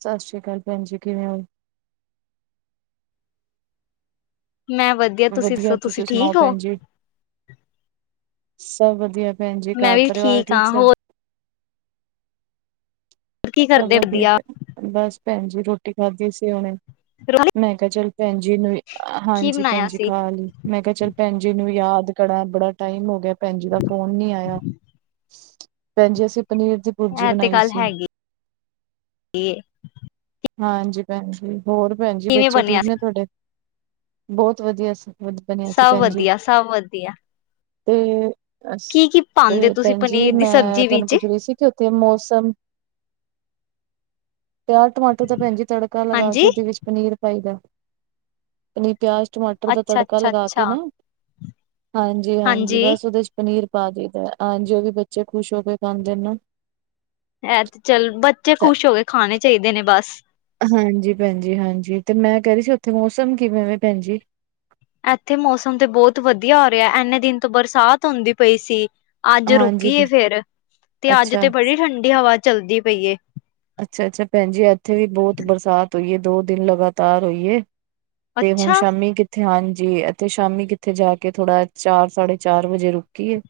ਸਤ ਸ੍ਰੀ ਕਾਲ ਭੈਣ ਜੀ, ਕਿਵੇਂ ਔ? ਮੈਂ ਵਧੀਆ। ਤੁਸੀਂ ਦੱਸੋ, ਤੁਸੀਂ ਸੁਣਾਓ ਠੀਕ ਹੋ? ਭੈਣ ਜੀ ਸਭ ਵਧੀਆ ਭੈਣ ਜੀ ਮੈਂ ਘਰ ਵੀ ਪਰਿਵਾਰ ਠੀਕ ਹਾਂ ਸਾਰੇ ਹੋਰ ਕੀ ਸਭ ਕਰਦੇ ਵਧੀਆ ਬਸ ਭੈਣ ਜੀ ਰੋਟੀ ਖਾਧੀ ਸੀ ਹੁਣੇ ਮੈਂ ਕਿਹਾ ਚੱਲ ਭੈਣ ਜੀ ਹੁਣੇ ਕੀ ਹਾਂਜੀ ਭੈਣ ਬਣਾਇਆ ਜੀ ਸੀ ਖਾ ਲਈ ਮੈਂ ਕਿਹਾ ਚੱਲ ਭੈਣ ਜੀ ਨੂੰ ਯਾਦ ਕਰਾਂ ਬੜਾ ਟਾਈਮ ਹੋ ਗਿਆ ਭੈਣ ਜੀ ਦਾ ਫੋਨ ਨੀ ਆਇਆ ਭੈਣ ਜੀ ਅਸੀਂ ਪਨੀਰ ਦੀ ਭੁਰਜੀ ਇਹ ਤੇ ਬਣਾਈ ਗੱਲ ਸੀ ਹੈਗੀ ਹਾਂਜੀ ਭੈਣ ਜੀ ਹੋਰ ਭੈਣ ਜੀ ਕਿਵੇਂ ਬੱਚੇ ਬਣਿਆ ਠੀਕ ਨੇ ਸੀ ਤੁਹਾਡੇ ਬਹੁਤ ਵਧੀਆ ਸੀ। ਵਧ- ਬਣਿਆ ਸੀ ਸਭ ਭੈਣ ਜੀ ਵਧੀਆ ਸਭ ਵਧੀਆ ਤੇ ਅ ਕੀ ਕੀ ਪਾਉਂਦੇ ਤੇ ਤੁਸੀਂ ਭੈਣ ਜੀ ਪਨੀਰ ਦੀ ਮੈਂ ਸਬਜ਼ੀ ਤੁਹਾਨੂੰ ਵਿੱਚ ਕੁਛ ਰਹੀ ਸੀ। ਉੱਥੇ ਮੌਸਮ ਤਿਆਰ ਤਾਂ ਭੈਣ ਜੀ ਤੜਕਾ ਲਗਾ ਹਾਂਜੀ ਕੇ ਉਹਦੇ ਵਿੱਚ ਪਨੀਰ ਪਾਈ ਦਾ ਪਿਆਜ ਟਮਾਟਰ ਦਾ ਅੱਛਾ ਤੜਕਾ ਅੱਛਾ ਲਗਾ ਕੇ ਅੱਛਾ ਨਾ ਹਾਂਜੀ ਹਾਂਜੀ ਬਸ ਉਹਦੇ ਚ ਪਨੀਰ ਪਾ ਦੇਦਾ ਹਾਂ ਜ ਉਹ ਵੀ ਬੱਚੇ ਖੁਸ਼ ਹੋ ਕੇ ਖਾਂਦੇ ਨੇ ਇਹ ਤੇ ਚੱਲ ਬੱਚੇ ਤੇ ਖੁਸ਼ ਹੋ ਕੇ ਖਾਣੇ ਚਾਹੀਦੇ ਨੇ ਬਸ ਹਾਂਜੀ ਭੈਣਜੀ ਹਾਂਜੀ ਤੇ ਮੈਂ ਕਹਿ ਰਹੀ ਸੀ ਉੱਥੇ ਮੌਸਮ ਕਿਵੇਂ ਭੈਣ ਜੀ। ਇੱਥੇ ਮੌਸਮ ਤੇ ਬਹੁਤ ਵਧੀਆ ਹੋ ਰਿਹਾ ਇੰਨੇ ਦਿਨ ਤੋਂ ਬਰਸਾਤ ਹੁੰਦੀ ਪਈ ਸੀ। ਅੱਜ ਹਾਂਜੀ ਰੁਕੀ ਭੈ ਏ ਫੇਰ ਤੇ ਅੱਜ ਅੱਛਾ ਤੇ ਬੜੀ ਠੰਡੀ ਹਵਾ ਚੱਲਦੀ ਪਈ ਅੱਛਾ ਅੱਛਾ ਭੈਣ ਜੀ ਇੱਥੇ ਵੀ ਬਹੁਤ ਬਰਸਾਤ ਹੋਈਏ ਦੋ ਦਿਨ ਲਗਾਤਾਰ ਹੋਈਏ ਤੇ ਹੁਣ ਅੱਛਾ ਸ਼ਾਮੀ ਕਿ ਹਾਂਜੀ ਅਤੇ ਸ਼ਾਮੀ ਕਿੱਥੇ ਜਾ ਕੇ ਥੋੜਾ ਚਾਰ ਸਾਢੇ ਚਾਰ ਵਜੇ ਰੁਕੀਏ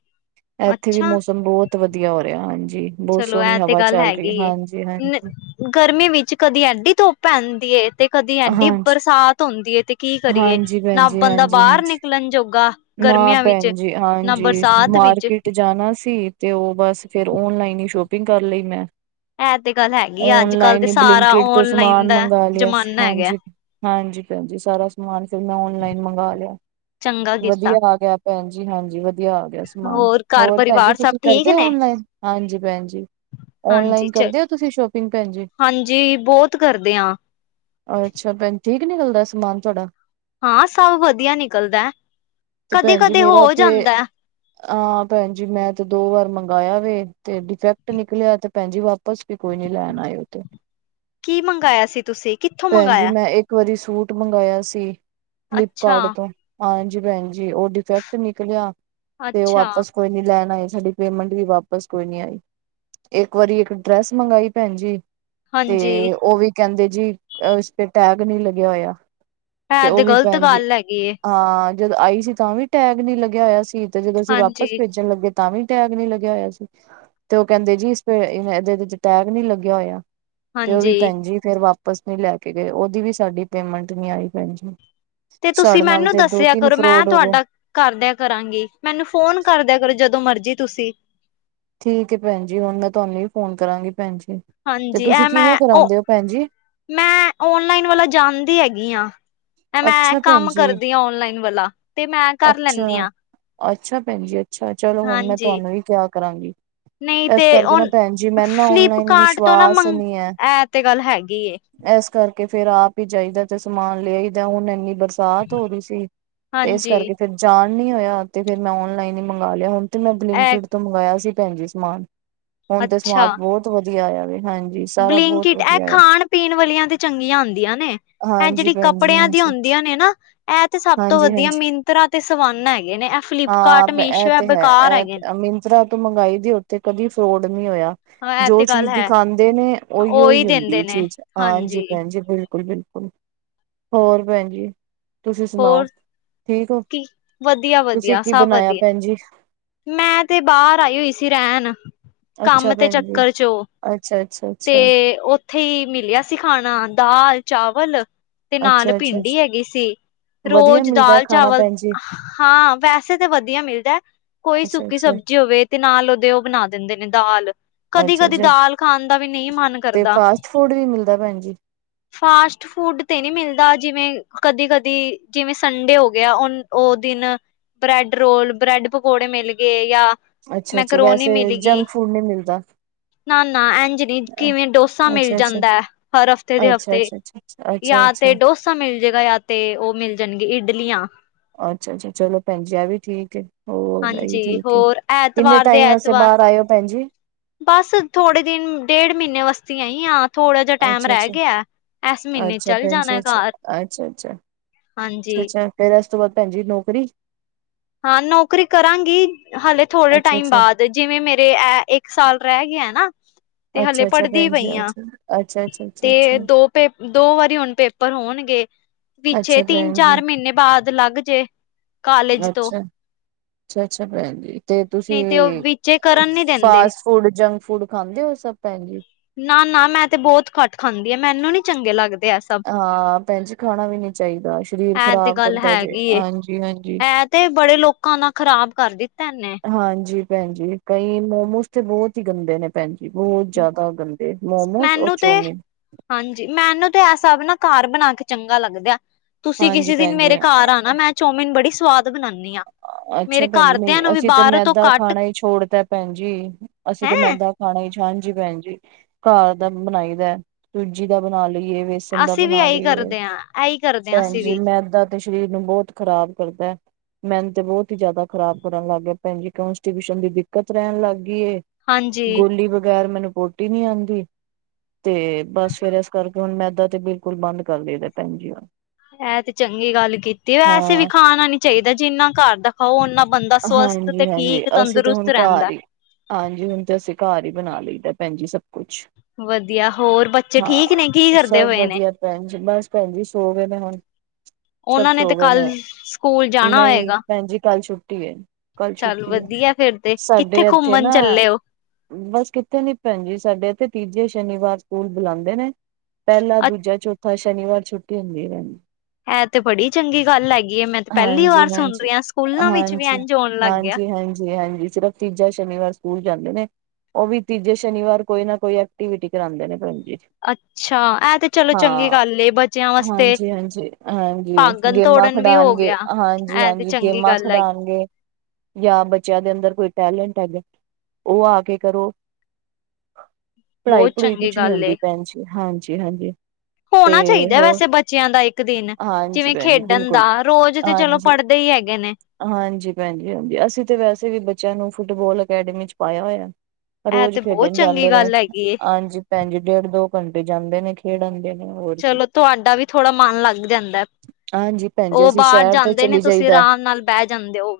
ਇੱਥੇ ਵੀ ਅੱਛਾ ਮੌਸਮ ਬਹੁਤ ਵਧੀਆ ਹੋ ਰਿਹਾ ਹਾਂਜੀ ਬਹੁਤ ਚਲੋ ਸੋਹਣੀ ਇਹ ਤੇ ਹਵਾ ਗੱਲ ਚੱਲ ਹੈਗੀ ਰਹੀ ਏ। ਹਾਂਜੀ ਹਾਂਜੀ ਗਰਮੀ ਵਿੱਚ ਕਦੀ ਐਡੀ ਧੁੱਪ ਪੈਦੀ ਤੇ ਕਦੀ ਐਡੀ ਹਾਂਜੀ ਬਰਸਾਤ ਹੁੰਦੀ ਤੇ ਕੀ ਕਰੀਏ ਹਾਂਜੀ ਭੈਣ ਨਾ ਜੀ ਬੰਦਾ ਹਾਂਜੀ ਬਾਹਰ ਹਾਂਜੀ ਨਿਕਲਣ ਜੋਗਾ ਨਾ ਗਰਮੀਆਂ ਵਿੱਚ ਭੈਣ ਜੀ ਨਾ ਹਾਂਜੀ ਬਰਸਾਤ ਵਿੱਚ ਮਾਰਕੀਟ ਜਾਣਾ ਸੀ ਤੇ ਉਹ ਬਸ ਫਿਰ ਓਨਲਾਈਨ ਹੀ ਸ਼ੋਪਿੰਗ ਕਰ ਲਈ ਮੈਂ ਇਹ ਤੇ ਗੱਲ ਹੈਗੀ ਆ ਅੱਜ ਕੱਲ ਓਨਲਾਈਨ ਤੇ ਹੀ ਸਾਰਾ ਬਲਿੰਕਟ ਤੋਂ ਔਨਲਾਈਨ ਸਮਾਨ ਦਾ ਮੰਗਵਾ ਲਿਆ ਸੀ ਜ਼ਮਾਨਾ ਹੈਗਾ ਹਾਂਜੀ ਹਾਂਜੀ ਭੈਣ ਜੀ ਸਾਰਾ ਸਮਾਨ ਫਿਰ ਮੈਂ ਓਨਲਾਈਨ ਮੰਗਵਾ ਲਿਆ ਚੰਗਾ ਕੀਤਾ ਵਧੀਆ ਆ ਗਿਆ ਭੈਣ ਜੀ ਹਾਂਜੀ ਵਧੀਆ ਆ ਗਿਆ ਸਮਾਨ ਘਰ ਹੋਰ ਭੈਣ ਜੀ ਪਰਿਵਾਰ ਸਭ ਤੁਸੀਂ ਠੀਕ ਕਰਦੇ ਹੋ ਨੇ ਔਨਲਾਈਨ ਹਾਂਜੀ ਭੈਣ ਜੀ ਹਾਂਜੀ ਓਨਲਾਈਨ ਚ ਕਰਦੇ ਹੋ ਤੁਸੀਂ ਸ਼ੋਪਿੰਗ ਭੈਣ ਜੀ ਹਾਂਜੀ ਬਹੁਤ ਕਰਦੇ ਹਾਂ ਅੱਛਾ ਭੈਣ, ਠੀਕ ਨਿਕਲਦਾ ਸਮਾਨ ਤੁਹਾਡਾ? ਹਾਂ, ਸਭ ਵਧੀਆ ਨਿਕਲਦਾ ਤੇ ਕਦੇ- ਭੈਣ ਜੀ ਕਦੇ ਮੇਰਾ ਹੋ ਤੇ ਜਾਂਦੈ ਹਾਂ ਭੈਣ ਜੀ, ਮੈਂ ਤੇ ਦੋ ਵਾਰ ਮੰਗਵਾਆ ਵੇ, ਤੇ ਡਿਫੈਕਟ ਨਿਕਲਿਆ ਤੇ ਭੈਣ ਜੀ ਵਾਪ ਪਸ ਵੀ ਕੋਈ ਨੀ ਲੈਣ ਆਏ ਔ ਤੇ ਕੀ ਮੰਗਾਇਆ ਸੀ ਤੁਸੀਂ, ਕਿੱਥੋਂ ਭੈਣ ਜੀ ਮੰਗਾਇਆ? ਮੈਂ ਇੱਕ ਵਾਰੀ ਸੂਟ ਮੰਗਾਇਆ ਸੀ, ਅੱਛਾ ਫਲਿਪਕਾਰਟ ਤੋਂ ਹਾਂਜੀ ਭੈਣ ਜੀ, ਉਹ ਡਿਫੈਕਟ ਨਿਕਲਿਆ ਤੇ ਉਹ ਅੱਛਾ ਵਾਪਸ ਕੋਈ ਨੀ ਲੈਣ ਆਏ ਸਾਡੀ ਪੇਮੈਂਟ ਦੀ ਵਾਪਸ ਕੋਈ ਨੀ ਆਈ ਇੱਕ ਵਾਰੀ ਇੱਕ ਡਰੈਸ ਮੰਗਾਈ ਭੈਣ ਜੀ ਤੇ ਹਾਂਜੀ, ਓ ਵੀ ਕਹਿੰਦੇ ਜੀ, ਉਸ ਤੇ ਟੈਗ ਨਹੀਂ ਲੱਗਿਆ ਹੋਇਆ। ਹੈ ਉਹ ਤੇ ਵੀ ਗ਼ਲਤ ਭੈਣ ਜੀ ਗੱਲ ਹੈਗੀ ਏ। ਹਾਂ ਜਦੋਂ ਆਈ ਸੀ ਤਾਂ ਵੀ ਟੈਗ ਨੀ ਲੱਗਿਆ ਹੋਇਆ ਸੀ, ਤੇ ਜਦੋਂ ਅਸੀਂ ਵਾਪਸ ਹਾਂਜੀ, ਭੇਜਣ ਲੱਗੇ ਤਾਂ ਵੀ ਟੈਗ ਨੀ ਲੱਗਿਆ ਹੋਇਆ ਸੀ। ਤੇ ਉਹ ਕਹਿੰਦੇ ਜੀ ਇਸਪੇ, ਐਦੇ ਵਿੱਚ ਟੈਗ ਨੀ ਲੱਗਿਆ ਹੋਇਆ। ਤੇ ਉਹ ਵੀ ਹਾਂਜੀ ਭੈਣ ਜੀ ਫਿਰ ਵਾਪਿਸ ਨਹੀਂ ਲੈ ਕੇ ਗਏ, ਉਹਦੀ ਵੀ ਸਾਡੀ ਪੇਮੈਂਟ ਨੀ ਆਈ ਭੈਣ ਜੀ। ਤੇ ਤੁਸੀਂ ਸਾਡੇ ਨਾਲ ਮੈਨੂੰ ਤੇ ਦੋ ਦੱਸਿਆ ਤਿੰਨ ਕਰੋ, ਮੈਂ ਫਰੋਡ ਹੋ ਗਏ ਤੁਹਾਡਾ ਕਰ ਦੇਆਂ ਕਰਾਂਗੀ। ਮੈਨੂੰ ਫੋਨ ਕਰਦਿਆਂ ਕਰੋ ਜਦੋਂ ਮਰਜੀ ਤੁਸੀਂ। ਠੀਕ ਏ ਭੈਣ ਜੀ, ਹੁਣ ਮੈਂ ਤੁਹਾਨੂੰ ਹੀ ਫੋਨ ਕਰਾਂਗੀ ਭੈਣ ਜੀ। ਤੇ ਹਾਂਜੀ, ਤੁਸੀਂ ਇਹ ਕਿਵੇਂ ਮੈਂ ਉਹ ਕਰਾਂਦੇ ਹੋ ਭੈਣ ਜੀ? ਮੈਂ ਓਨਲਾਈਨ ਵਾਲਾ ਜਾਣਦੀ ਹੈਗੀ ਹਾਂ ਮੈਂ ਅੱਛਾ ਭੈਣ ਕੰਮ ਜੀ ਕਰਦੀ ਆ ਔਨਲਾਈਨ ਵਾਲਾ ਤੇ ਮੈਂ ਕਰ ਲੈਂਦੀ ਅੱਛਾ ਹਾਂ ਅੱਛਾ ਭੈਣ ਜੀ ਅੱਛਾ ਚਲੋ ਹੁਣ ਮੈਂ ਹਾਂਜੀ, ਤੁਹਾਨੂੰ ਵੀ ਕਿਆ ਕਰਾਂਗੀ ਨਹੀਂ ਐਸ ਤੇ ਕਰਕੇ ਨਾ ਹੁਣ ਭੈਣ ਜੀ ਮੈਨ ਨਾ ਔਨਲਾਈਨ ਫਲਿੱਪਕਾਰਟ ਤੋਂ ਨਾ ਵਿਸ਼ਵਾਸ ਮੰਗ ਨੀਂ ਐ। ਇਹ ਤੇ ਗੱਲ ਹੈਗੀ ਏ, ਐਸ ਕਰਕੇ ਫੇਰ ਆਪ ਹੀ ਜਾਈਦੈ ਤੇ ਸਮਾਨ ਲੈ ਆਈਦੈ। ਹੁਣ ਇੰਨੀ ਬਰਸਾਤ ਹੋ ਰਹੀ ਸੀ। ਇਸ ਹਾਂਜੀ। ਕਰਕੇ ਫਿਰ ਜਾਣ ਨੀ ਹੋਇਆ ਤੇ ਫਿਰ ਮੈਂ ਓਨਲਾਈਨ ਹੀ ਮੰਗਾ ਲਿਆ। ਹੁਣ ਤੇ ਮੈਂ ਬ੍ਲਿੰਕ ਇਹ ਇੱਟ ਤੋਂ ਮੰਗਾਇਆ ਸੀ ਭੈਣ ਜੀ ਸਮਾਨ। ਹੁਣ ਤੇ ਸਮਾਦ ਬਹੁਤ ਵਧੀਆ ਆਇਆ ਵੇ, ਹਾਂਜੀ। ਸਾਰਾ ਬਲਿੰਕ ਬਹੁਤ ਇੱਟ, ਇਹ ਵਧੀਆ ਆਇਆ ਖਾਣ- ਪੀਣ ਵਾਲੀਆਂ ਤੇ ਚੰਗੀਆਂ ਹੁੰਦੀਆਂ ਨੇ, ਇਹ ਹਾਂਜੀ ਜਿਹੜੀ ਭੈਣ ਜੀ ਕੱਪੜਿਆਂ ਦੀਆਂ ਹਾਂਜੀ। ਹੁੰਦੀਆਂ ਨੇ ਨਾ ਇਹ ਤੇ ਸਭ ਤੋਂ ਵਧੀਆ ਹਾਂਜੀ-ਹਾਂਜੀ ਮਿੰਤਰਾ ਤੇ ਸਵਾਨਾ ਹੈਗੀਆ ਨੇ। ਇਹ ਹਾਂ ਫਲਿਪਕਾਰਟ, ਮੀਸ਼ੋ ਇਹ ਤੇ ਹੈ ਬੇਕਾਰ ਹੈਗਿਆਂ ਨੇ। ਇਹ ਮਿੰਤਰਾ ਤੋਂ ਮੰਗਾਈ ਦੀ, ਉੱਥੇ ਕਦੀ ਫਰੋਡ ਨੀ ਹੋਇਆ। ਹਾਂ ਇਹ ਜੋ ਤੇ ਗੱਲ ਚੀਜ਼ ਹੈ ਦਿਖਾਂਦੇ ਨੇ, ਓਈ ਉਹੀ -ਓਈ ਹੁੰਦੀ ਦਿੰਦੇ ਏ ਨੇ ਚੀਜ਼। ਹਾਂਜੀ ਭੈਣ ਜੀ, ਬਿਲਕੁਲ- ਬਿਲਕੁਲ। ਹੋਰ ਭੈਣ ਜੀ, ਤੁਸੀਂ ਸੁਣਾਓ। ਹੋਰ ਠੀਕ ਹੋ ਕੀ, ਤੁਸੀਂ ਵਧੀਆ-ਵਧੀਆ, ਕੀ ਸਭ ਬਣਾਇਆ ਵਧੀਆ। ਭੈਣ ਜੀ ਮੈਂ ਤੇ ਬਾਹਰ ਆਈ ਹੋਈ ਸੀ ਰਹਿਣ, ਕੰਮ ਤੇ ਚੱਕਰ ਚ ਔ। ਅੱਛਾ-ਅੱਛਾ। ਉੱਥੇ ਹੀ ਮਿਲਿਆ ਸੀ ਖਾਣਾ। ਦਾਲ, ਚਾਵਲ ਤੇ ਨਾਲ ਅੱਛਾ ਅੱਛਾ ਅੱਛਾ ਭਿੰਡੀ ਹੈਗੀ ਸੀ। ਵਧੀਆ ਰੋਜ਼ ਮਿਲਦਾ ਹੈ ਖਾਣਾ ਦਾਲ-ਚਾਵਲ। ਭੈਣ ਜੀ ਹਾਂ, ਵੈਸੇ ਤੇ ਵਧੀਆ ਮਿਲਦੈ। ਕੋਈ ਅੱਛਾ ਸੁੱਕੀ ਅੱਛਾ ਸਬਜ਼ੀ ਹੋਵੇ ਤੇ ਨਾਲ ਉਹਦੇ ਉਹ ਬਣਾ ਦਿੰਦੇ ਨੇ, ਦਾਲ। ਅੱਛਾ ਕਦੀ-ਕਦੀ ਅੱਛਾ ਦਾਲ ਖਾਣ ਦਾ ਵੀ ਨਹੀਂ ਮਨ ਤੇ ਕਰਦਾ। ਫਾਸਟ ਫੂਡ ਵੀ ਮਿਲਦਾ ਭੈਣ ਜੀ। ਫਾਸਟ ਫੂਡ ਤੇ ਨਹੀਂ ਮਿਲਦਾ। ਜਿਵੇਂ ਕਦੀ-ਕਦੀ, ਜਿਵੇਂ ਸੰਡੇ ਹੋ ਗਿਆ। ਉਨ ਉਹ ਦਿਨ ਬ੍ਰੈਡ ਰੋਲ, ਬ੍ਰੈਡ ਪਕੌੜੇ ਮਿਲ ਗਏ, ਯਾ ਅੱਛਾ- ਅੱਛਾ, ਵੈਸੇ ਜੰਕ ਫੂਡ ਨਹੀਂ ਮਿਲਦਾ। ਨਾ-ਨਾ, ਇੰਝ ਨਹੀਂ। ਕਿਵੇਂ ਡੋਸਾ ਮਿਲ ਅੱਛਾ ਅੱਛਾ ਜਾਂਦੈ, ਹਰ ਹਫ਼ਤੇ ਅਗਲੇ ਅੱਛਾ ਹਫ਼ਤੇ, ਅੱਛਾ ਅੱਛਾ ਯਾ ਅੱਛਾ ਤੇ ਅੱਛਾ ਡੋਸਾ ਮਿਲ ਜੇਗਾ ਯਾ ਤੇ ਉਹ ਮਿਲ ਜਾਣਗਿਆਂ, ਇਡਲੀਆਂ। ਅੱਛਾ-ਅੱਛਾ, ਚਲੋ ਭੈਂਜੀ ਐ ਵੀ ਠੀਕ ਏ। ਹੋਰ ਏਹੀ ਹਾਂਜੀ ਠੀਕ ਹੈ। ਹੋਰ ਕਿੰਨੇ ਐਤਵਾਰ ਦੇ ਟਾਈਮ ਆਸਤੇ ਐਤਵਾਰ ਬਾਹਰ ਆਇ ਓ ਭੈਂਜੀ? ਬਸ ਥੋੜੇ ਦਿਨ, ਡੇਢ ਮਹੀਨੇ ਵਾਸਤੀ ਆਈਆਂ। ਥੋੜਾ ਜਿਹਾ ਟਾਈਮ ਅੱਛਾ ਰਹਿ ਅੱਛਾ ਗਿਆ, ਇਸ ਮਹੀਨੇ ਅੱਛਾ ਚੱਲ ਭੈਣ ਜੀ ਜਾਣਾ ਅੱਛਾ ਘਰ। ਅੱਛਾ ਅੱਛਾ ਹਾਂਜੀ ਅੱਛਾ ਅੱਛਾ ਫੇਰ ਇਸ ਤੋਂ ਬਾਅਦ ਭੈਣ ਜੀ ਨੌਕਰੀ ਹਾਂ ਨੌਕਰੀ ਕਰਾਂਗੀ ਹਲੇੇ ਥੋੜੇ ਅੱਛਾ ਟਾਈਮ ਅੱਛਾ ਬਾਅਦ ਜਿਵੇਂ ਮੇਰੇ ਇਹ ਇੱਕ ਸਾਲ ਰਹਿ ਗਏ ਨਾ ਤੇ ਹਲੇ ਅੱਛਾ ਅੱਛਾ ਪੜ੍ਹਦੀ ਭੈਣ ਜੀ ਪਈ ਆ ਅੱਛਾ ਅੱਛਾ ਅੱਛਾ ਅੱਛਾ ਤੇ ਅੱਛਾ ਦੋ ਤੇ ਦੋ ਵਾਰੀ ਹੁਣ ਪੇਪਰ ਹੋਣਗੇ ਪਿੱਛੇ ਅੱਛਾ ਤਿੰਨ ਭੈਣ ਜੀ ਚਾਰ ਮਹੀਨੇ ਬਾਅਦ ਲੱਗ ਜੇ ਕਾਲਜ ਤੋਂ ਅੱਛਾ ਅੱਛਾ ਅੱਛਾ ਭੈਣ ਜੀ ਤੇ ਤੁਸੀਂ ਨਹੀਂ ਤੇ ਉਹ ਵਿੱਚੇ ਕਰਨ ਨੀ ਦਿੰਦੇ ਫਾਸਟ ਫੂਡ ਜੰਕ ਫੂਡ ਖਾਂਦੇ ਹੋ ਸਭ ਭੈਣ ਜੀ ਨਾ ਨਾ ਮੈਂ ਤੇ ਬਹੁਤ ਘੱਟ ਖਾਂਦੀ ਹਾਂ ਮੈਨੂੰ ਨੀ ਚੰਗੇ ਲੱਗਦੇ ਐ ਸਭ ਹਾਂ ਭੈਣ ਜ ਖਾਣਾ ਵੀ ਨੀ ਚਾਹੀਦਾ ਸਰੀਰ ਐ ਤੇ ਖ਼ਰਾਬ ਗੱਲ ਕਰਦਾ ਜੇ ਹੈਗੀ ਏ ਹਾਂਜੀ ਹਾਂਜੀ ਐ ਤੇ ਬੜੇ ਲੋਕਾਂ ਨਾਲ ਖ਼ਰਾਬ ਕਰ ਦਿੱਤਾ ਨੇ ਹਾਂਜੀ ਭੈਣ ਜੀ ਕਈ ਮੋਮੋਸ ਤੇ ਰੋਜ਼ ਹੀ ਗੰਦੇ ਨੇ ਭੈਣ ਜੀ ਬਹੁਤ ਜਿਆਦਾ ਗੰਦੇ ਮੋਮੋਸ ਔਰ ਮੈਨੂੰ ਤੇ ਚੋਮਿਨ ਹਾਂਜੀ ਮੈਨੂੰ ਤੇ ਇਹ ਸਾਬ ਨਾ ਘਰ ਬਣਾ ਕੇ ਚੰਗਾ ਲੱਗਦਾ ਆ ਤੁਸੀਂ ਹਾਂਜੀ ਕਿਸੇ ਦਿਨ ਭੈਣ ਮੇਰੇ ਜੀ ਘਰ ਆ ਮੈਂ ਚੌਮਿਨ ਬੜੀ ਸਵਾਦ ਬਣਾਉਦੀ ਅੱਛਾ ਭੈਣ ਜੀ ਨਹੀਂ ਅਸੀਂ ਤੇ ਬਾਹਰ ਤੋਂ ਮੈਦਾ ਘੱਟ ਖਾਣਾ ਹੀ ਛੋੜਤਾ ਭੈਣ ਜੀ ਅਸੀਂ ਤੇ ਹੈਂ ਮੈਦਾ ਖਾਣੇ ਚ ਹਾਂਜੀ ਭੈਣ ਜੀ ਘਰ ਦਾ ਬਣਾਈ ਦਾ ਸੂਜੀ ਦਾ ਬਣਾ ਲਈਏ ਬੇਸਨ ਦਾ ਅਸੀਂ ਵੀ ਬਣਾ ਇਹੀ ਲਈਏ। ਕਰਦੇ ਆ ਇਹੀ ਕਰਦੇ ਆ ਭੈਣ ਅਸੀਂ ਜੀ, ਵੀ ਮੈਦਾ ਤੇ ਸਰੀਰ ਨੂੰ ਬਹੁਤ ਖ਼ਰਾਬ ਕਰਦਾ। ਮੈਨ ਤੇ ਬਹੁਤ ਹੀ ਜਿਆਦਾ ਖ਼ਰਾਬ ਕਰਨ ਲੱਗ ਗਿਆ ਭੈਣ ਜੀ। ਕੋਂਸਟੀਪੇਸ਼ਨ ਦੀ ਦਿੱਕਤ ਰਹਿਣ ਲੱਗ ਗੀ ਏ। ਹਾਂਜੀ ਗੋਲੀ ਬਗੈਰ ਮੈਨੂੰ ਪੋਟੀ ਨੀ ਆਂਦੀ ਤੇ ਬਸ ਫਿਰ ਇਸ ਕਰਕੇ ਹੁਣ ਮੈਦਾ ਤੇ ਬਿਲਕੁਲ ਬੰਦ ਕਰ ਦੇਈ ਦਾ ਭੈਣ ਜੀ ਹੁਣ। ਐ ਤੇ ਚੰਗੀ ਗੱਲ ਕੀਤੀ। ਵੈਸੇ ਵੀ ਹਾਂ ਖਾਣਾ ਨੀ ਚਾਹੀਦਾ, ਜਿੰਨਾ ਘਰ ਦਾ ਖਾਓ ਉਹਨਾਂ ਬੰਦਾ ਸਵਸਥ ਤੇ ਹਾਂਜੀ ਹਾਂਜੀ ਠੀਕ ਅਸੀਂ ਤੇ ਤੰਦਰੁਸਤ ਹੁਣ ਘਰ ਰਹਿੰਦਾ ਹੀ ਹਾਂਜੀ ਹੁਣ ਤਾਂ ਅਸੀਂ ਘਰ ਹੀ ਬਣਾ ਲਈਦਾ ਭੈਣ ਜੀ ਸਭ ਕੁਛ ਵਧੀਆ ਹੋਰ ਬੱਚੇ ਠੀਕ ਨੇ ਕੀ ਹਾਂ ਕਰਦੇ ਸਭ ਪਏ ਨੇ ਵਧੀਆ ਭੈਣ ਜੀ ਬਸ ਭੈਣ ਜੀ ਸੌ ਦਾ ਹੁਣ ਸਭ ਉਹਨਾਂ ਸੋ ਤੇ ਗਏ ਕੱਲ ਨੇ ਸਕੂਲ ਜਾਣਾ ਨਹੀਂ ਹੋਏਗਾ। ਭੈਣ ਜੀ ਕੱਲ ਛੁੱਟੀ ਹੈ। ਕੱਲ ਚੱਲ ਛੁੱਟੀ ਹੈ ਵਧੀਆ ਫੇਰ ਤੇ ਸਾਡੇ ਕਿੱਥੇ ਇੱਥੇ ਘੁੰਮਣ ਨਾ ਚੱਲੇ ਹੋ? ਬਸ ਕਿੱਥੇ ਨੀ ਭੈਣ ਜੀ ਸਾਡੇ ਇਥੇ ਤੀਜੇ ਸ਼ਨੀਵਾਰ ਸਕੂਲ ਬੁਲਾਉਂਦੇ ਨੇ ਪਹਿਲਾ ਦੂਜਾ ਚੌਥਾ ਸ਼ਨੀਵਾਰ ਛੁੱਟੀ ਹੁੰਦੀ ਹੈ। ਇਹ ਤੇ ਬੜੀ ਚੰਗੀ ਗੱਲ ਹੈ ਗਈ ਮੈਂ ਤੇ ਪਹਿਲੀ ਵਾਰ ਹਾਂਜੀ ਸੁਣ ਹਾਂਜੀ ਰਹੀ ਹਾਂ ਸਕੂਲਾਂ ਵਿੱਚ ਵੀ ਹਾਂਜੀ ਇੰਝ ਹੋਣ ਲੱਗ ਗਿਆ ਹਾਂਜੀ ਹਾਂਜੀ ਸਿਰਫ ਤੀਜਾ ਸ਼ਨੀਵਾਰ ਸਕੂਲ ਜਾਂਦੇ ਨੇ ਉਹ ਵੀ ਤੀਜੇ ਸ਼ਨੀਵਾਰ ਕੋਈ ਨਾ ਕੋਈ ਐਕਟੀਵਿਟੀ ਕਰਾਉਂਦੇ ਨੇ ਪਰਮ ਜੀ ਅੱਛਾ ਇਹ ਤੇ ਚਲੋ ਚੰਗੀ ਹਾਂ ਗੱਲ ਏ ਬੱਚਿਆਂ ਵਾਸਤੇ ਹਾਂਜੀ ਹਾਂਜੀ ਹਾਂਜੀ ਭਾਗਣ ਗੇਮਾਂ ਤੋੜਨ ਵੀ ਹੋ ਖਿਡਾਣਗੇ ਗਿਆ। ਹਾਂਜੀ ਐ ਤੇ ਹਾਂਜੀ ਚੰਗੀ ਗੇਮਾਂ ਗੱਲ ਖਿਡਾਉਣ ਹੈਗੀ ਜਾਂ ਬੱਚਿਆਂ ਦੇ ਅੰਦਰ ਕੋਈ ਟੈਲੈਂਟ ਹੈਗਾ ਉਹ ਆ ਕੇ ਕਰੋ ਪੜ੍ਹਾਈ ਬਹੁਤ ਪੂਰੀ ਚੰਗੀ ਕੁਛ ਨਹੀਂ ਗੱਲ ਏ। ਆਉਂਦੀ ਭੈਣ ਜੀ ਹਾਂਜੀ ਹਾਂਜੀ ਤੇ ਹੋਣਾ ਚਾਹੀਦਾ ਹੋਰ ਵੈਸੇ ਬੱਚਿਆਂ ਦਾ ਇੱਕ ਦਿਨ ਹਾਂਜੀ ਜਿਵੇਂ ਭੈਣ ਜੀ ਖੇਡਣ ਬਿਲਕੁਲ ਦਾ ਰੋਜ਼ ਤੇ ਚਲੋ ਹਾਂਜੀ ਪੜ ਦੇ ਹੈਗੇ ਨੇ ਹਾਂਜੀ ਭੈਣ ਜੀ ਹਾਂਜੀ ਅਸੀਂ ਤੇ ਵੈਸੇ ਵੀ ਬੱਚਿਆਂ ਨੂੰ ਫੁੱਟਬਾਲ ਅਕੈਡਮੀ ਚ ਪਾਇਆ ਹੋਇਆ ਇਹ ਰੋਜ਼ ਤੇ ਬਹੁਤ ਖੇਡਣ ਚੰਗੀ ਜਾਂਦੇ ਨੇ ਗੱਲ ਹੈਗੀ। ਏ। ਹਾਂਜੀ ਭੈਣ ਜੀ ਡੇਢ ਦੋ ਘੰਟੇ ਜਾਂਦੇ ਨੇ ਖੇਡਣ ਖੇਡ ਆਣਗੇ ਚਲੋ ਤੁਹਾਡਾ ਵੀ ਥੋੜਾ ਮਨ ਲੱਗ ਜਾਂਦਾ ਹਾਂਜੀ ਭੈਣ ਜੀ ਉਹ ਅਸੀਂ ਬਾਹਰ ਸੈਰ ਤੇ ਜਾਂਦੇ ਨੇ ਚਲੀ ਤੁਸੀਂ ਜਾਈਦਾ ਆਰਾਮ ਨਾਲ ਬਹਿ ਜਾਂਦੇ ਹੋ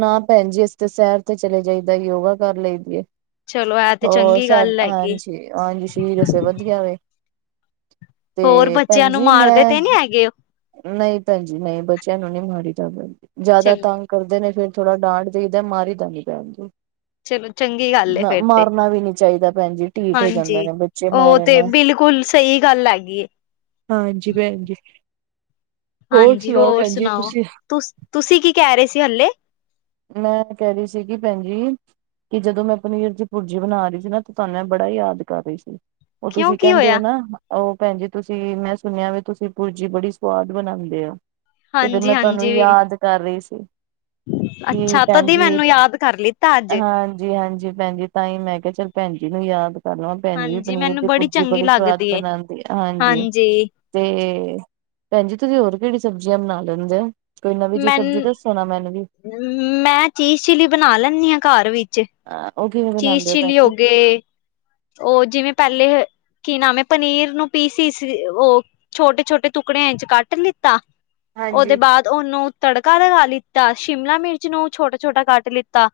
ਨਾ ਭੈਣ ਜੀ ਇਸ ਤੇ ਸੈਰ ਤੇ ਚਲੇ ਜਾਈਦਾ ਯੋਗਾ ਕਰ ਲਈ ਹੈ। ਚਲੋ ਐ ਤੇ ਹੋ ਚੰਗੀ ਸਰ ਗੱਲ ਹੈਗੀ। ਹਾਂਜੀ ਤੇਰਸ ਵਧੀਆ ਵੇ ਹੋਰ ਤੇ ਭੈਣ ਬੱਚਿਆਂ ਨੂੰ ਜੀ ਮਾਰਦੇ ਮੈਂ ਤੇ ਨੀ ਹੈਗੇ ਉਹ ਨਹੀਂ ਭੈਣ ਜੀ ਨਹੀਂ ਬੱਚਿਆਂ ਨੂੰ ਨਹੀਂ ਮਾੜੀ ਜਾ ਚ ਜ਼ਿਆਦਾ ਤੰਗ ਕਰਦੇ ਨੇ ਫਿਰ ਥੋੜਾ ਡਾਂਟ ਦੇਈਦਾ ਮਾਰੀ ਦਾ ਨੀ ਪੈਰ ਤੇ ਚਲੋ ਚੰਗੀ ਗੱਲ ਏ ਫੇਰ ਤੇ ਮਾਰਨਾ ਵੀ ਨੀ ਚਾਹੀਦਾ ਭੈਣ ਜੀ ਢੀਠ ਹੋ ਜਾਂਦੇ ਹਾਂਜੀ ਨੇ ਬੱਚੇ ਉਹ ਮਾਰਨ ਤੇ ਨਾਲ। ਬਿਲਕੁਲ ਸਹੀ ਗੱਲ ਹੈਗੀ ਹਾਂਜੀ ਭੈਣ ਜੀ ਹੋਰ ਹਾਂਜੀ ਸੁਣਾਓ ਭੈਣ ਜੀ ਸੁਣਾਓ। ਤੁਸੀਂ। ਤੁ ਤੁਸੀਂ ਕੀ ਕਹਿ ਰਹੇ ਸੀ ਹਲੇੇ। ਮੈਂ ਕਹਿ ਰਹੀ ਸੀਗੀ ਭੈਣ ਜੀ। ਕਿ ਜਦੋਂ ਮੈਂ ਪਨੀਰ ਦੀ ਭੁਰਜੀ ਬਣਾ ਰਹੀ ਸੀ ਨਾ ਤੇ ਤੁਹਾਨੂੰ ਮੈਂ ਬੜਾ ਹੀ ਯਾਦ ਕਰ ਰਹੀ ਸੀ। ਉਹ ਕਿਉਂ ਤੁਸੀਂ ਕੀ ਕਹਿੰਦੇ ਹੋ ਹੋਇਆ ਨਾ। ਉਹ ਭੈਣ ਤੁਸੀਂ ਮੈਂ ਸੁਣਿਆ ਵੀ ਤੁਸੀਂ ਭੁਰਜੀ ਬੜੀ ਸੁਵਾਦ ਬਣਾਉਂਦੇ ਹੋ। ਤੇ ਫਿਰ ਹਾਂਜੀ ਮੈਂ ਤੁਹਾਨੂੰ ਹਾਂਜੀ ਵੀ ਯਾਦ ਕਰ ਰਹੀ ਸੀ। ਕੀ ਅੱਛਾ ਭੈਣ ਤਦੀ ਜੀ ਮੈਨੂੰ ਯਾਦ ਕਰ ਲਿੱਤਾ ਅੱਜ ਹਾਂਜੀ ਹਾਂਜੀ ਭੈਣ ਜੀ। ਟਾਈਮ ਹੈਗਾ ਚੱਲ ਭੈਣ ਜੀ ਨੂੰ ਯਾਦ ਕਰਲ ਭੈਣ ਜੀ ਵੀ ਹਾਂਜੀ ਪਨੀਰ ਮੈਨੂੰ ਦੀ ਭੂਜੀ ਚੰਗੀ ਬੜੀ ਸਵਾਦ ਲੱਗਦੀ ਏ ਬਣਾਉਂਦੀ। ਹਾਂਜੀ ਤੇ ਭੈਣ ਜੀ, ਤੁਸੀਂ ਹੋਰ ਕਿਹੜੀ ਸਬਜ਼ੀਆਂ ਬਣਾ ਲੈਂਦੇ ਹੋ। ਕੋਈ ਨਵੀਂ ਜਿਹੀ, ਸਬਜ਼ੀ ਮੈਨ ਦੱਸੋ ਨਾ ਮੈਨੂੰ ਵੀ। ਮੈਂ ਚੀਜ਼ ਚਿੱਲੀ ਬਣਾ ਲੈਂਦੀ ਹਾਂ, ਘਰ ਵਿੱਚ। ਉਹ ਕਿਵੈ ਬਣਾਂਦੇ ਹੋ, ਭੈਣਜੀ। ਤੇ ਉਹ ਜਿਵੇਂ ਪਹਿਲੇ ਕੀ ਨਾਮ ਐ, ਪਨੀਰ ਨੂੰ ਪੀ ਸੀ ਸੀ, ਉਹ ਛੋਟੇ ਛੋਟੇ ਟੁਕੜਿਆਂ ਇੰਚ, ਕੱਟ ਲਿੱਤਾ ਉਹਦੇ ਹਾਂਜੀ। ਬਾਅਦ ਉਹਨੂੰ ਤੜਕਾ ਲਗਾ ਲਿੱਤਾ, ਸ਼ਿਮਲਾ ਮਿਰਚ ਨੂੰ ਛੋਟਾ ਛੋਟਾ ਕੱਟ ਲਿੱਤਾ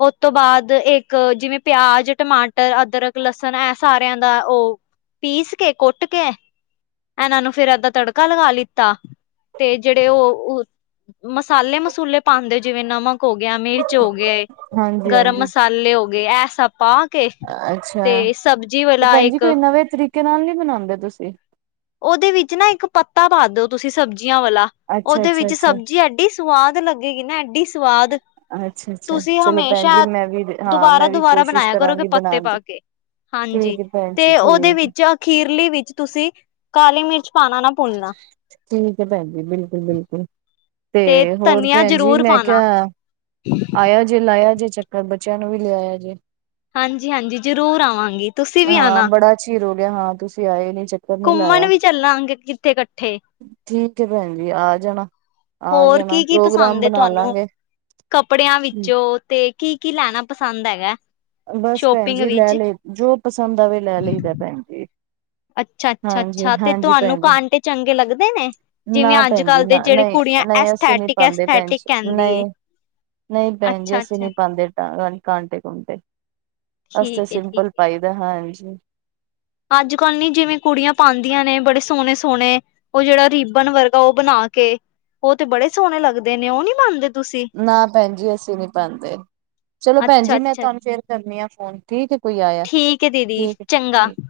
ਉਸ ਤੋਂ ਬਾਅਦ ਇੱਕ, ਜਿਵੇਂ ਪਿਆਜ ਟਮਾਟਰ ਅਦਰਕ ਲਸਣ ਐ, ਸਾਰਿਆਂ ਦਾ ਉਹ ਪੀਸ ਕੇ, ਕੁੱਟ ਕੇ ਇਹਨਾਂ ਨੂੰ ਫਿਰ ਏਦਾਂ ਤੜਕਾ ਲਗਾ ਲਿੱਤਾ, ਤੇ ਜਿਹੜੇ ਉਹ ਮਸਾਲੇ ਮਸੂਲੇ ਪਾਉਂਦੇ, ਜਿਵੇਂ ਨਮਕ ਹੋ ਗਿਆ ਮਿਰਚ। ਹੋ ਗਏ, ਹਾਂਜੀ ਗਰਮ ਹਾਂਜੀ ਮਸਾਲੇ ਹੋ ਗਏ, ਐ ਸਬ ਪਾ ਕੇ ਅੱਛਾ ਸਬਜ਼ੀ ਤੇ ਵਾਲਾ ਭੈਣਜੀ ਇੱਕ ਕੋਈ ਨਵੇਂ ਤਰੀਕੇ ਨਾਲ ਨੀ ਬਨਾਉਂਦੇ ਤੁਸੀਂ। ਉਹਦੇ ਵਿੱਚ ਨਾ ਇੱਕ ਪੱਤਾ ਪਾ ਦੋ ਤੁਸੀਂ ਸਬਜ਼ੀਆਂ ਵਾਲਾ, ਅੱਛਾ ਉਹਦੇ ਅੱਛਾ ਵਿੱਚ ਅੱਛਾ ਸਬਜਿਆਂ ਐ ਸਵਾਦ ਲੱਗੇਗੀ ਨਾ, ਐਡੀ ਸਵਾਦ। ਅੱਛਾ ਅੱਛਾ ਤੁਸੀਂ ਚਲੋ ਭੈਣ ਜੀ ਹਮੇਸ਼ਾ ਮੈਂ ਵੀ ਹਾਂ ਦੁਬਾਰਾ ਮੈਂ ਵੀ ਦੁਬਾਰਾ ਕੋਸ਼ਿਸ਼ ਬਣਾਇਆ ਕਰੋਗੇ, ਕਰਾਂਗੀ ਪੱਤੇ ਬਣਾਉਣ ਦੀ। ਪਾ ਕੇ। ਹਾਂਜੀ, ਠੀਕ ਹੈ ਭੈਣ ਜੀ ਤੇ ਉਹਦੇ ਠੀਕ ਵਿੱਚ ਖੀਰਲੀ ਵਿੱਚ ਤੁਸੀਂ ਕਾਲੀ ਮਿਰਚ ਪਾਣਾ ਨਾ ਭੁੰਲਣਾ। ਠੀਕ ਹੈ ਭੈਣ ਜੀ ਬਿਲਕੁਲ ਬਿਲਕੁਲ, ਤੇ ਹੋਰ ਭੈਣ ਜੀ ਮੈਂ ਕਿਹਾ ਹਾਂ [inaudible] ਆਇਆ ਜੇ, ਲਾਇਆ ਜੇ ਚੱਕਰ, ਬੱਚਿਆਂ ਨੂੰ ਵੀ ਲਿਆਇਆ ਜੇ। ਹਾਂਜੀ ਹਾਂਜੀ, ਜ਼ਰੂਰ ਆਵਾਂਗੀ, ਤੁਸੀਂ ਵੀ ਆਣਾ। ਚੀਰ ਰੋ ਗਿਆ, ਹਾਂ ਤੁਸੀਂ ਆਏ ਨੀ। ਨੀ ਲਾਇਆ। ਘੁੰਮਣ ਵੀ ਚੱਲਾਂਗੇ, ਕਿੱਥੇ ਇਕੱਠੇ। ਠੀਕ ਹੈ ਭੈਣ ਜੀ ਆ ਜਾਣਾ, ਆ ਹੋਰ ਜਾਣਾ, ਕੀ ਕੀ ਪ੍ਰੋਗਰਾਮ ਪਸੰਦ ਹੈ ਬਣਾ ਤੁਹਾਨੂੰ ਲਾਂਗੇ। ਕੱਪੜਿਆਂ ਵਿੱਚੋਂ, ਤੇ ਕੀ ਕੀ ਲੈਣਾ ਪਸੰਦ ਹੈਗਾ। ਬਸ ਭੈਣ ਸ਼ੋਪਿੰਗ ਜੀ ਲੈ ਵਿੱਚ? ਲਈ, ਜੋ ਪਸੰਦ ਆਵੇ ਲੈ ਲਈਦਾ ਭੈਣ ਜੀ। ਅੱਛਾ, ਅੱਛਾ, ਹਾਂਜੀ ਅੱਛਾ ਤੇ ਹਾਂਜੀ ਤੁਹਾਨੂੰ ਭੈਣ ਜੀ ਕਾਂਟੇ ਚੰਗੇ ਲੱਗਦੇ ਨੇ। ਜਿਵੇਂ ਨਾ ਅੱਜ ਭੈਣ ਜੀ ਕਲ ਦੇ ਨਾ ਜਿਹੜੀ ਨਹੀਂ ਕੁੜੀਆਂ, ਨਹੀਂ ਅਸੀਂ ਨਹੀਂ ਅਸਥੈਟਿਕ ਪਾਉਂਦੇ ਭੈਣ ਅਸਥੈਟਿਕ ਜੀ ਕਹਿੰਦੀ ਨਹੀਂ ਏ। ਨਹੀਂ ਭੈਣ ਜੀ, ਅਸੀਂ ਅੱਛਾ-ਅੱਛਾ ਨੀ ਪਾਉਦੇ ਕਾਂਟੇ ਕੁੰਟੇ। ਅਸ ਠੀਕ ਏ ਠੀਕ ਸਿੰਪਲ ਪਾਈਦਾ ਹਾਂਜੀ। ਅੱਜ ਕੱਲ ਨੀ ਜਿਵੇਂ ਕੁੜੀਆਂ ਪਾਉਂਦੀਆਂ ਨੇ, ਬੜੇ ਸੋਹਣੇ ਸੋਹਣੇ ਉਹ ਜਿਹੜਾ ਰੀਬਨ ਵਰਗਾ ਉਹ ਬਣਾ ਕੇ, ਉਹ ਤੇ ਬੜੇ ਸੋਹਣੇ ਲੱਗਦੇ ਨੇ, ਉਹ ਨੀ ਪਾਂਦੇ। ਤੁਸੀਂ? ਨਾ ਭੈਣ ਜੀ ਅਸੀਂ ਨੀ ਪਾਉਂਦੇ, ਚਲੋ ਭੈਣ ਜੀ ਮੈਂ ਅੱਛਾ-ਅੱਛਾ ਤੁਹਾਨੂੰ ਫੇਰ ਕਰਨੀ ਆ ਫੋਨ। ਠੀਕ ਐ, ਕੋਈ ਆਇਆ, ਠੀਕ ਏ ਦੀਦੀ ਠੀਕ। ਚੰਗਾ। ਠੀਕ